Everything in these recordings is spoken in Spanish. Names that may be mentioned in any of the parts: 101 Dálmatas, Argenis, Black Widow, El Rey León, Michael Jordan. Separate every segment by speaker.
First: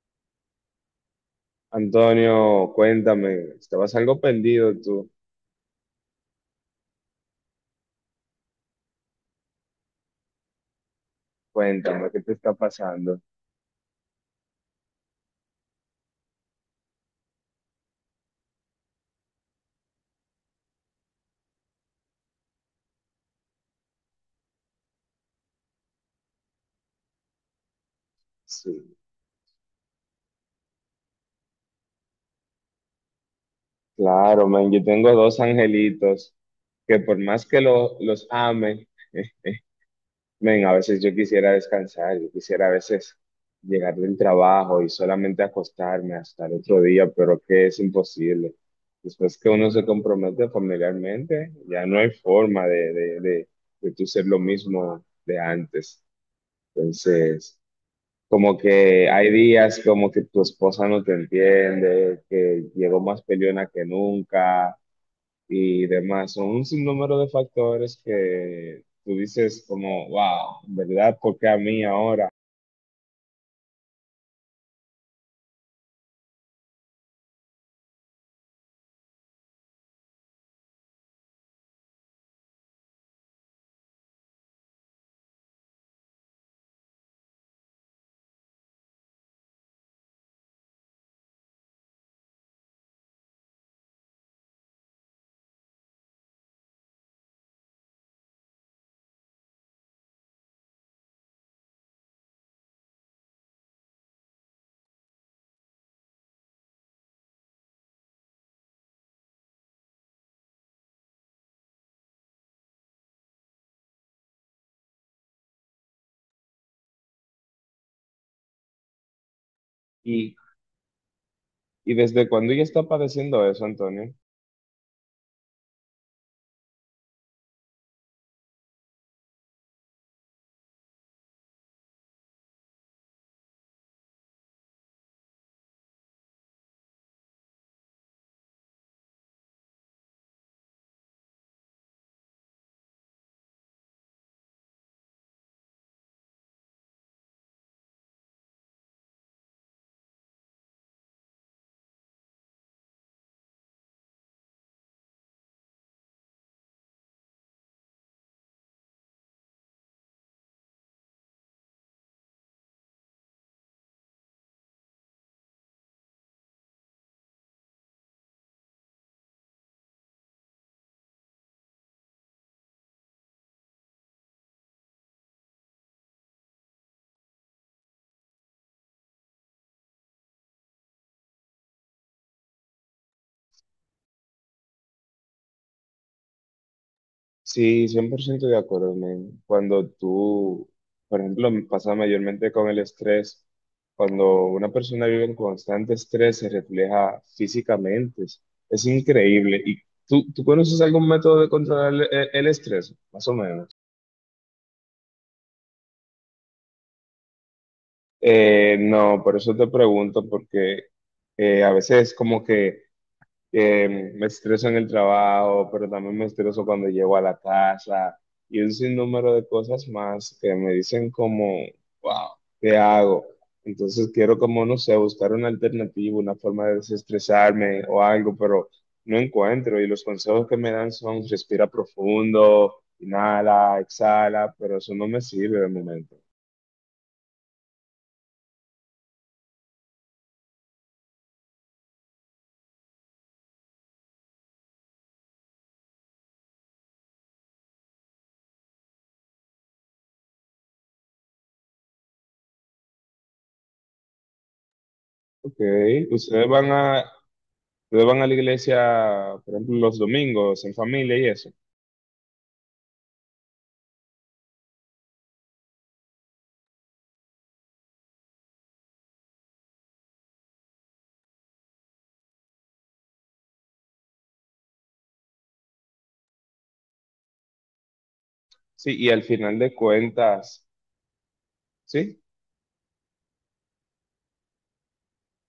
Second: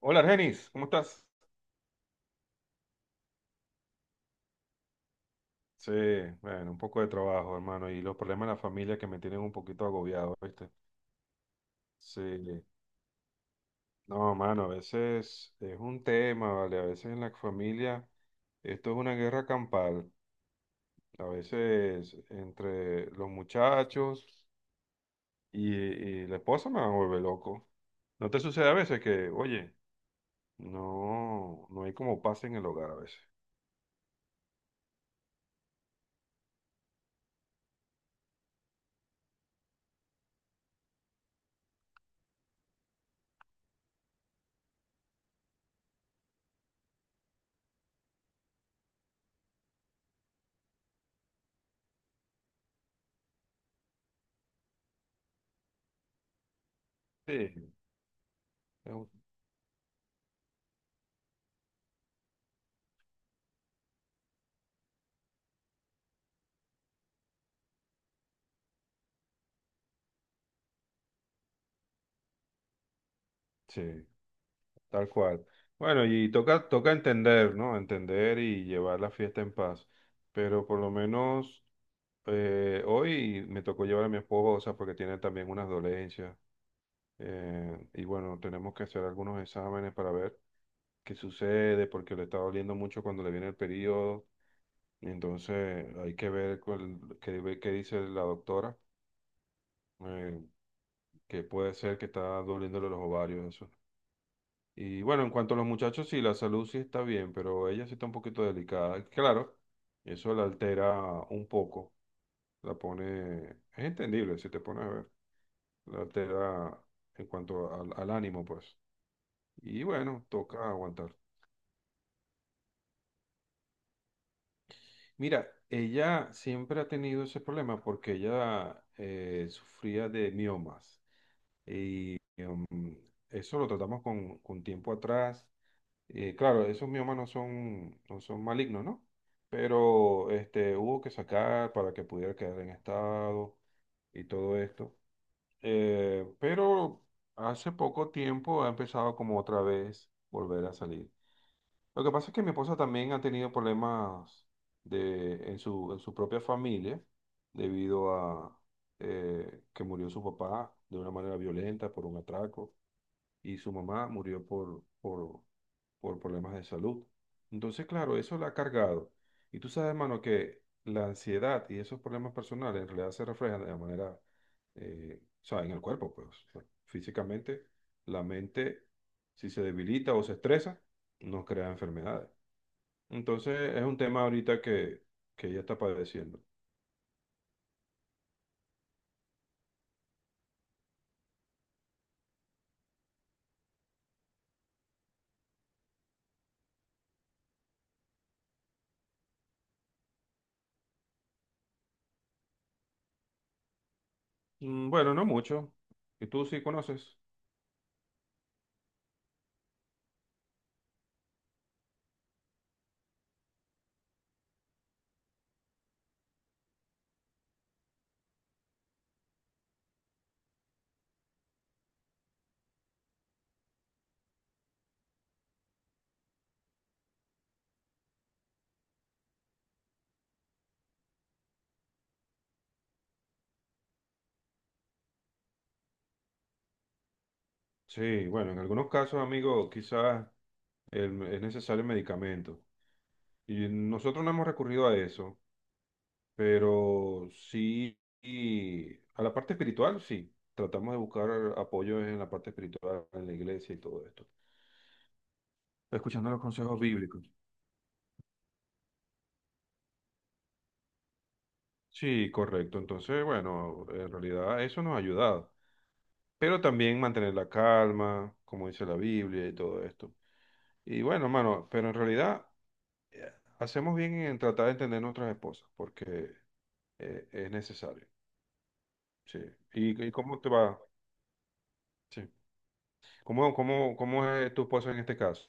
Speaker 1: Hola, Argenis, ¿cómo estás?
Speaker 2: Antonio, cuéntame, estabas algo perdido tú.
Speaker 1: Sí, bueno, un poco de trabajo, hermano, y los problemas de la familia que me tienen un poquito agobiado, ¿viste?
Speaker 2: Cuéntame,
Speaker 1: Sí,
Speaker 2: ¿qué te está pasando?
Speaker 1: no, mano, a veces es un tema, ¿vale? A veces en la familia esto es una guerra campal, a veces entre los muchachos y la esposa me va a volver loco. ¿No te sucede
Speaker 2: Sí,
Speaker 1: a veces que, oye, no, no hay como paz en el hogar a veces?
Speaker 2: claro, man, yo tengo dos angelitos que por más que los ame, men, a veces yo quisiera descansar, yo quisiera a veces llegar del trabajo y solamente acostarme hasta el otro día, pero que es imposible. Después que uno se compromete familiarmente, ya no hay forma de tú ser lo mismo de antes. Entonces...
Speaker 1: Sí.
Speaker 2: Como
Speaker 1: Es
Speaker 2: que
Speaker 1: un-
Speaker 2: hay días como que tu esposa no te entiende, que llegó más peleona que nunca y demás. Son un sinnúmero de factores que tú dices como, wow, ¿verdad? ¿Por qué a mí ahora?
Speaker 1: Sí. Tal cual. Bueno, y toca entender, ¿no? Entender y llevar la fiesta en paz. Pero por lo menos hoy me tocó llevar a mi esposa porque tiene también unas dolencias. Y bueno, tenemos que hacer algunos exámenes para ver qué sucede porque le está doliendo mucho cuando le viene el periodo. Y entonces hay que ver cuál- qué dice la doctora, eh, que puede ser que está doliéndole los ovarios, eso. Y bueno, en cuanto a los muchachos, sí, la salud sí está bien, pero ella sí está un poquito delicada. Claro, eso la altera un poco, la pone, es entendible si te pones a ver, la altera en cuanto al ánimo, pues. Y bueno,
Speaker 2: ¿Y,
Speaker 1: toca aguantar.
Speaker 2: y desde cuándo ella está padeciendo eso, Antonio?
Speaker 1: Mira, ella siempre ha tenido ese problema porque ella sufría de miomas. Mm, eso lo tratamos con tiempo atrás. Claro, esos miomas no son malignos, ¿no? Pero este, hubo que sacar para que pudiera quedar en estado y todo esto. Pero hace poco tiempo ha empezado como otra vez volver a salir. Lo que pasa es que mi esposa también ha tenido problemas de, en su propia familia debido a que murió su papá de una manera violenta por un atraco y su mamá murió por problemas de salud. Entonces, claro, eso la ha cargado. Y tú sabes, hermano, que la ansiedad y esos problemas personales en realidad se reflejan de la manera, o sea, en el cuerpo, pues, o sea, físicamente, la mente, si se debilita o se estresa, nos crea enfermedades. Entonces, es un tema ahorita que ella está padeciendo.
Speaker 2: Sí, 100% de acuerdo, men. Cuando tú, por ejemplo, me pasa mayormente con el estrés, cuando una persona vive en constante estrés se refleja físicamente, es increíble. ¿Y tú conoces algún método de controlar el estrés, más o menos?
Speaker 1: Mm, bueno, no mucho. ¿Y tú sí conoces?
Speaker 2: No, por eso te pregunto, porque a veces como que me estreso en el trabajo, pero también me estreso cuando llego a la casa y un sinnúmero de cosas más que me dicen como, wow, ¿qué hago? Entonces quiero como, no sé, buscar una alternativa, una forma de desestresarme o algo, pero no encuentro y los consejos que me dan son respira profundo, inhala, exhala, pero eso no me sirve de momento.
Speaker 1: Sí, bueno, en algunos casos, amigo, quizás el- es necesario el medicamento. Y nosotros no hemos recurrido a eso, pero sí, y a la parte espiritual, sí. Tratamos de buscar apoyo en la parte espiritual, en la iglesia y todo esto.
Speaker 2: Ok,
Speaker 1: Escuchando los
Speaker 2: ustedes van
Speaker 1: consejos
Speaker 2: a,
Speaker 1: bíblicos.
Speaker 2: ustedes van a la iglesia, por ejemplo, los domingos en familia y eso.
Speaker 1: Sí, correcto. Entonces, bueno, en realidad eso nos ha ayudado. Pero también mantener la calma, como dice la Biblia y todo esto. Y bueno, mano, pero en realidad hacemos bien en tratar de entender nuestras esposas, porque es necesario.
Speaker 2: Sí, y al
Speaker 1: Sí.
Speaker 2: final de
Speaker 1: Y cómo te
Speaker 2: cuentas,
Speaker 1: va?
Speaker 2: sí,
Speaker 1: Sí. ¿Cómo es tu esposa en este caso?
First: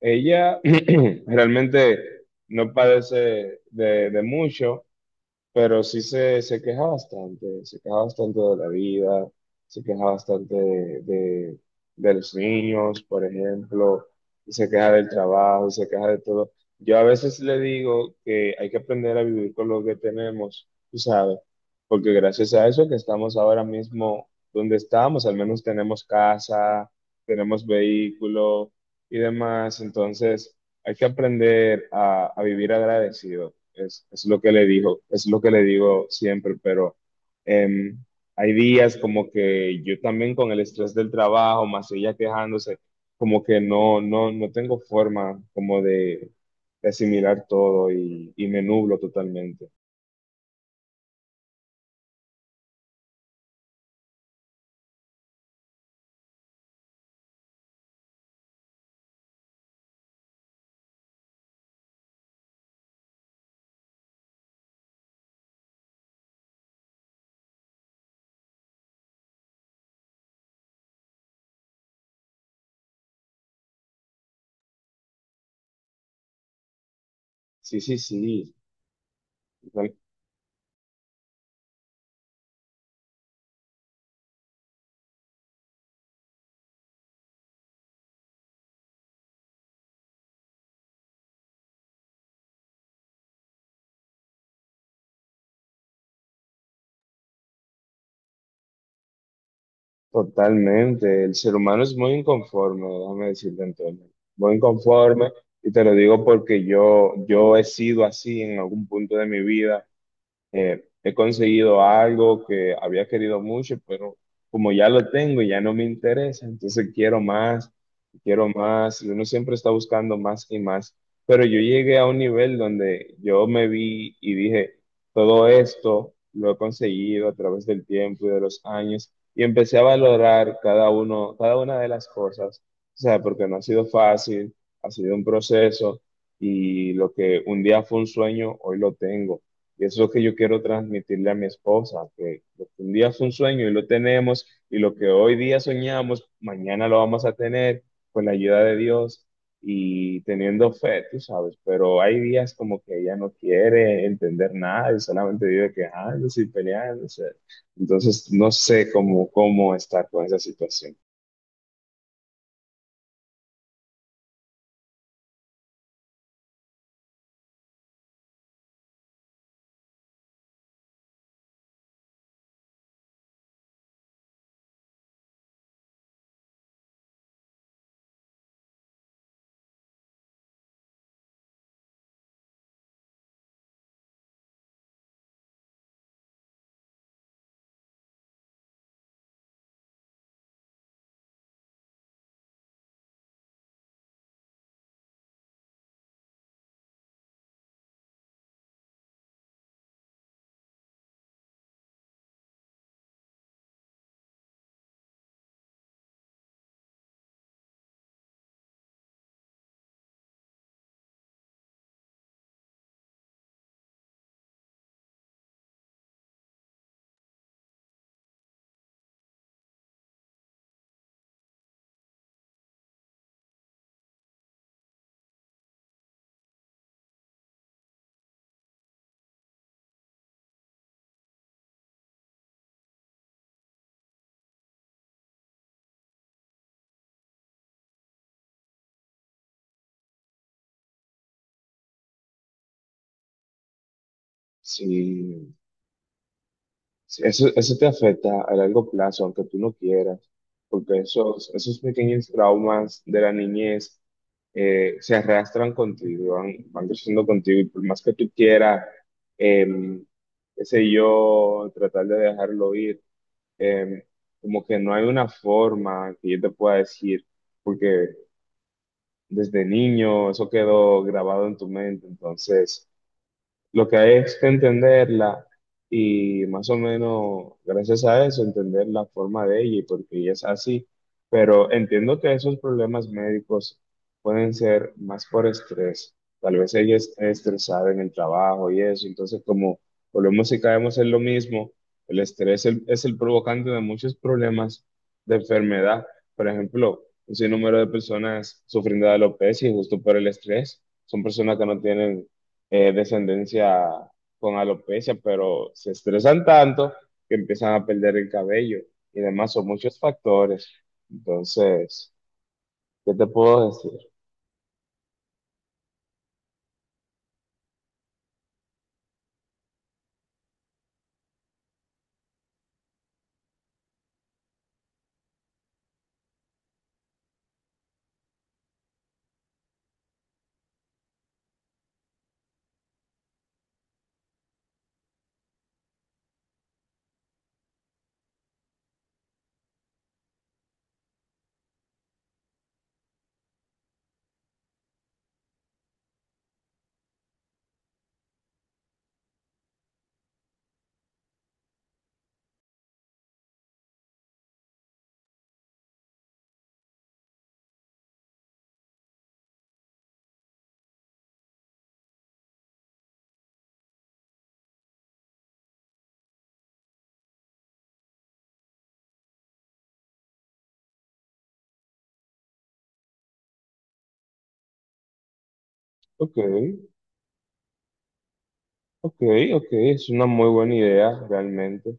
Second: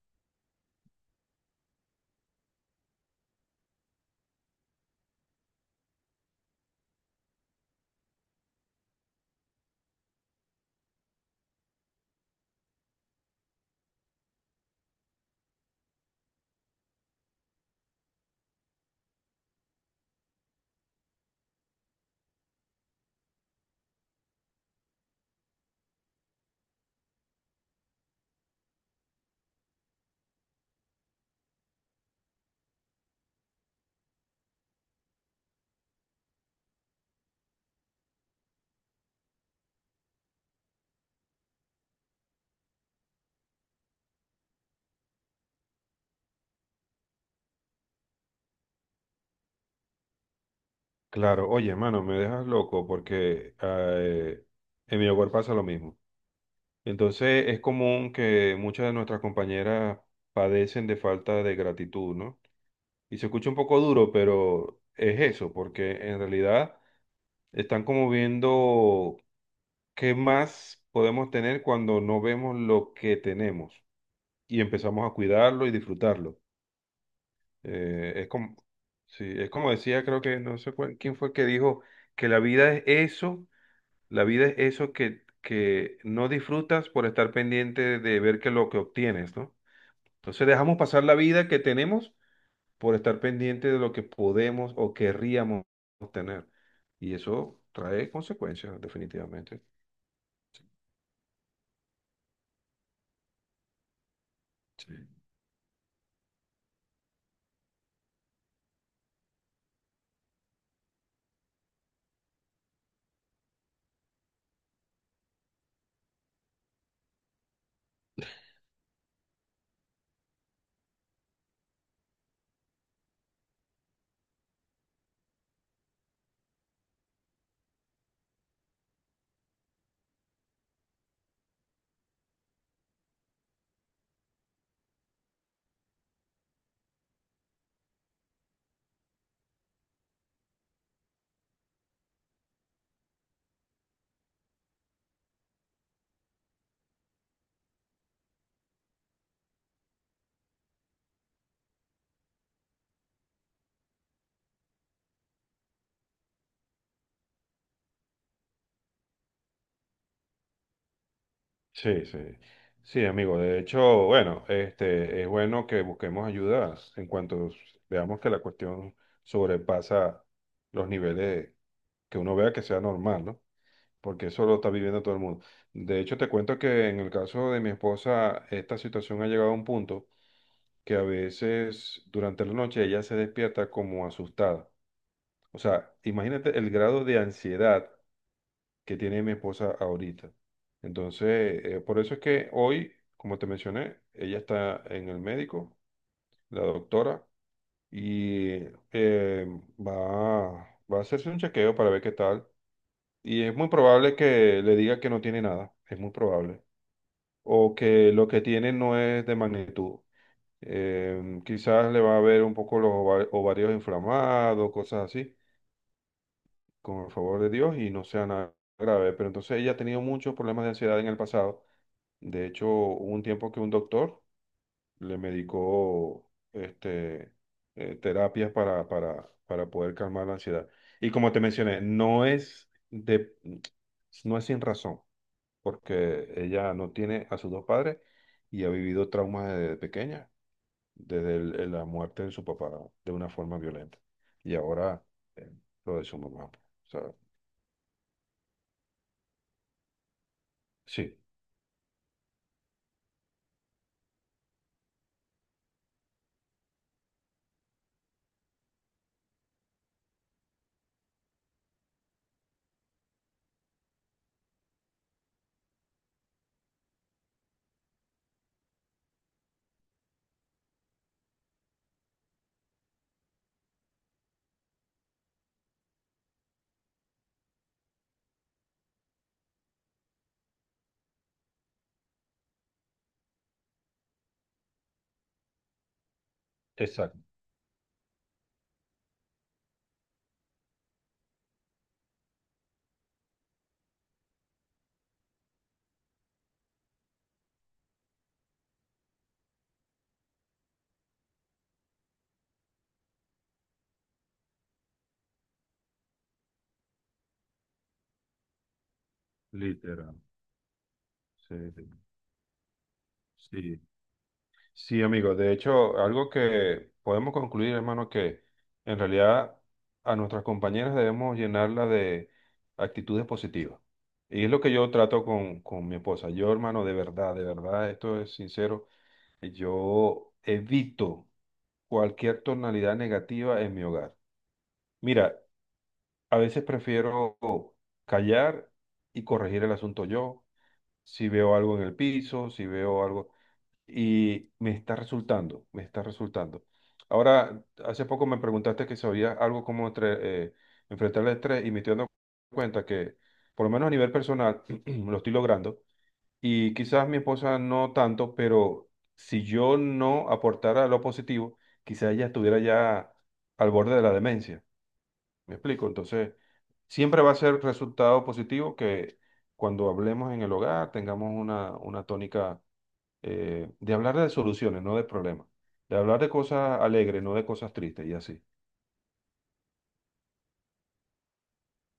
Speaker 2: ella realmente no padece de mucho, pero sí se queja bastante de la vida, se queja bastante de los niños, por ejemplo, y se queja del trabajo, se queja de todo. Yo a veces le digo que hay que aprender a vivir con lo que tenemos, tú sabes, porque gracias a eso que estamos ahora mismo donde estamos, al menos tenemos casa, tenemos vehículo y demás, entonces hay que aprender a vivir agradecido. Lo que le digo, es lo que le digo siempre, pero em, hay días como que yo también con el estrés del trabajo, más ella quejándose, como que no tengo forma como de asimilar todo y me nublo totalmente.
Speaker 1: Claro, oye, hermano, me dejas loco porque en mi hogar pasa lo mismo. Entonces es común que muchas de nuestras compañeras padecen de falta de gratitud, ¿no? Y se escucha un poco duro, pero es eso, porque en realidad están como viendo. ¿Qué más podemos tener cuando no vemos lo que tenemos y empezamos a cuidarlo y disfrutarlo?
Speaker 2: Sí, sí,
Speaker 1: Es
Speaker 2: sí.
Speaker 1: como, sí, es como decía, creo que no sé cuál- quién fue que dijo que la vida es eso, la vida es eso que no disfrutas por estar pendiente de ver que lo que obtienes, ¿no? Entonces dejamos pasar la vida que tenemos por estar pendiente de lo que podemos o querríamos obtener. Y eso trae consecuencias, definitivamente.
Speaker 2: Totalmente, el ser humano es muy inconforme, déjame decirte Antonio, muy
Speaker 1: Sí.
Speaker 2: inconforme y te lo digo porque yo he sido así en algún punto de mi vida he conseguido algo que había querido mucho, pero como ya lo tengo, ya no me interesa, entonces quiero más, y uno siempre está buscando más y más, pero yo llegué a un nivel donde yo me vi y dije, todo esto lo he conseguido a través del tiempo y de los años, y empecé a valorar cada uno, cada una de las cosas, o sea, porque no ha sido fácil, ha sido un proceso, y lo que un día fue un sueño, hoy lo tengo. Y eso es lo que yo quiero transmitirle a mi esposa, que lo que un día fue un sueño y lo tenemos, y lo que hoy día soñamos, mañana lo vamos a tener con la ayuda de Dios y teniendo fe, tú sabes, pero hay días como que ella no quiere entender nada y solamente vive quejándose y peleándose. Entonces, no sé cómo, cómo estar con esa situación.
Speaker 1: Sí, sí. Sí, amigo. De hecho, bueno, este, es bueno que busquemos ayudas en cuanto veamos que la cuestión sobrepasa los niveles que uno vea que sea normal, ¿no? Porque eso lo está viviendo todo el mundo. De hecho, te cuento que en el caso de mi esposa, esta situación ha llegado a un punto que a veces durante la noche ella se despierta como asustada. O sea, imagínate el grado de ansiedad que tiene mi esposa ahorita. Entonces, por eso es que hoy, como te mencioné, ella está en el médico, la doctora, y eh, va a hacerse un chequeo para ver qué tal. Y es muy probable que le diga que no tiene nada, es muy probable. O que lo que tiene no es de magnitud. Quizás le va a ver un poco los ova- ovarios inflamados, cosas así, con el favor de Dios, y no sea nada grave. Pero entonces ella ha tenido muchos problemas de ansiedad en el pasado. De hecho, hubo un tiempo que un doctor le medicó este, terapias para poder calmar la ansiedad. Y como te mencioné, no es de, no es sin razón, porque ella no tiene a sus dos padres y ha vivido traumas desde pequeña, desde el- la muerte de su papá de una forma violenta. Y ahora eh,
Speaker 2: Sí,
Speaker 1: lo de su mamá. O sea,
Speaker 2: sí, eso te afecta a largo plazo, aunque tú no quieras, porque
Speaker 1: sí,
Speaker 2: esos, esos pequeños traumas de la niñez se arrastran contigo, van, van creciendo contigo, y por más que tú quieras, em, qué sé yo, tratar de dejarlo ir, em, como que no hay una forma que yo te pueda decir, porque desde niño eso quedó grabado en tu mente, entonces... Lo que hay es que entenderla y más o menos gracias a eso entender la forma de ella y por qué ella es así. Pero entiendo que esos problemas médicos pueden ser más por estrés. Tal vez ella
Speaker 1: exacto.
Speaker 2: esté estresada en el trabajo y eso. Entonces, como volvemos y caemos en lo mismo, el estrés es el provocante de muchos problemas de enfermedad. Por ejemplo, un sinnúmero de personas sufriendo de alopecia y justo por el estrés. Son personas que no tienen descendencia con alopecia, pero se estresan tanto que empiezan a perder el cabello y demás, son muchos
Speaker 1: Literal.
Speaker 2: factores.
Speaker 1: Sí, sí.
Speaker 2: Entonces, ¿qué te puedo
Speaker 1: Sí.
Speaker 2: decir?
Speaker 1: Sí, amigo. De hecho, algo que podemos concluir, hermano, que en realidad a nuestras compañeras debemos llenarla de actitudes positivas. Y es lo que yo trato con mi esposa. Yo, hermano, de verdad, esto es sincero, yo evito cualquier tonalidad negativa en mi hogar. Mira, a veces prefiero callar y corregir el asunto yo. Si veo algo en el piso, si veo algo y me está resultando. Ahora, hace poco me preguntaste que sabía algo como entre, enfrentar el estrés y me estoy dando cuenta que, por lo menos a nivel personal, lo estoy logrando y quizás mi esposa no tanto, pero si yo no aportara lo positivo, quizás ella estuviera ya al borde de la demencia. ¿Me explico? Entonces, siempre va a ser resultado positivo que cuando hablemos en el hogar tengamos una tónica de hablar de soluciones, no de problemas, de hablar de
Speaker 2: Ok,
Speaker 1: cosas alegres, no de cosas tristes y así.
Speaker 2: ok, ok, es una muy buena idea realmente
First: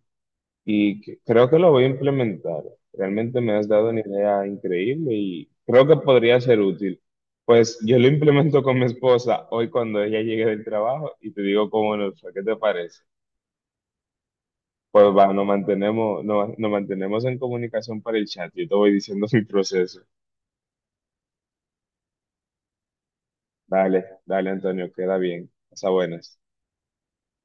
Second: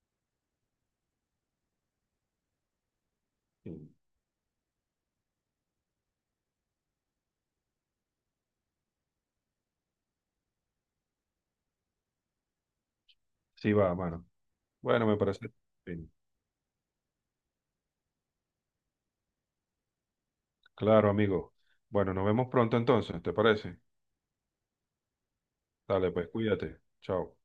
Speaker 2: creo que lo voy a implementar. Realmente me has dado
Speaker 1: Sí,
Speaker 2: una idea increíble y creo que podría ser útil. Pues yo lo implemento con mi esposa hoy cuando ella llegue del trabajo y te digo cómo nos fue, ¿qué te parece?
Speaker 1: sí va, mano.
Speaker 2: Pues
Speaker 1: Bueno, me
Speaker 2: va, nos
Speaker 1: parece. Bien.
Speaker 2: mantenemos, nos mantenemos en comunicación para el chat. Yo te voy diciendo mi proceso.
Speaker 1: Claro, amigo. Bueno, nos vemos pronto entonces, ¿te parece?
Speaker 2: Dale, dale, Antonio, queda bien. Hasta
Speaker 1: Dale, pues
Speaker 2: buenas.
Speaker 1: cuídate. Chao.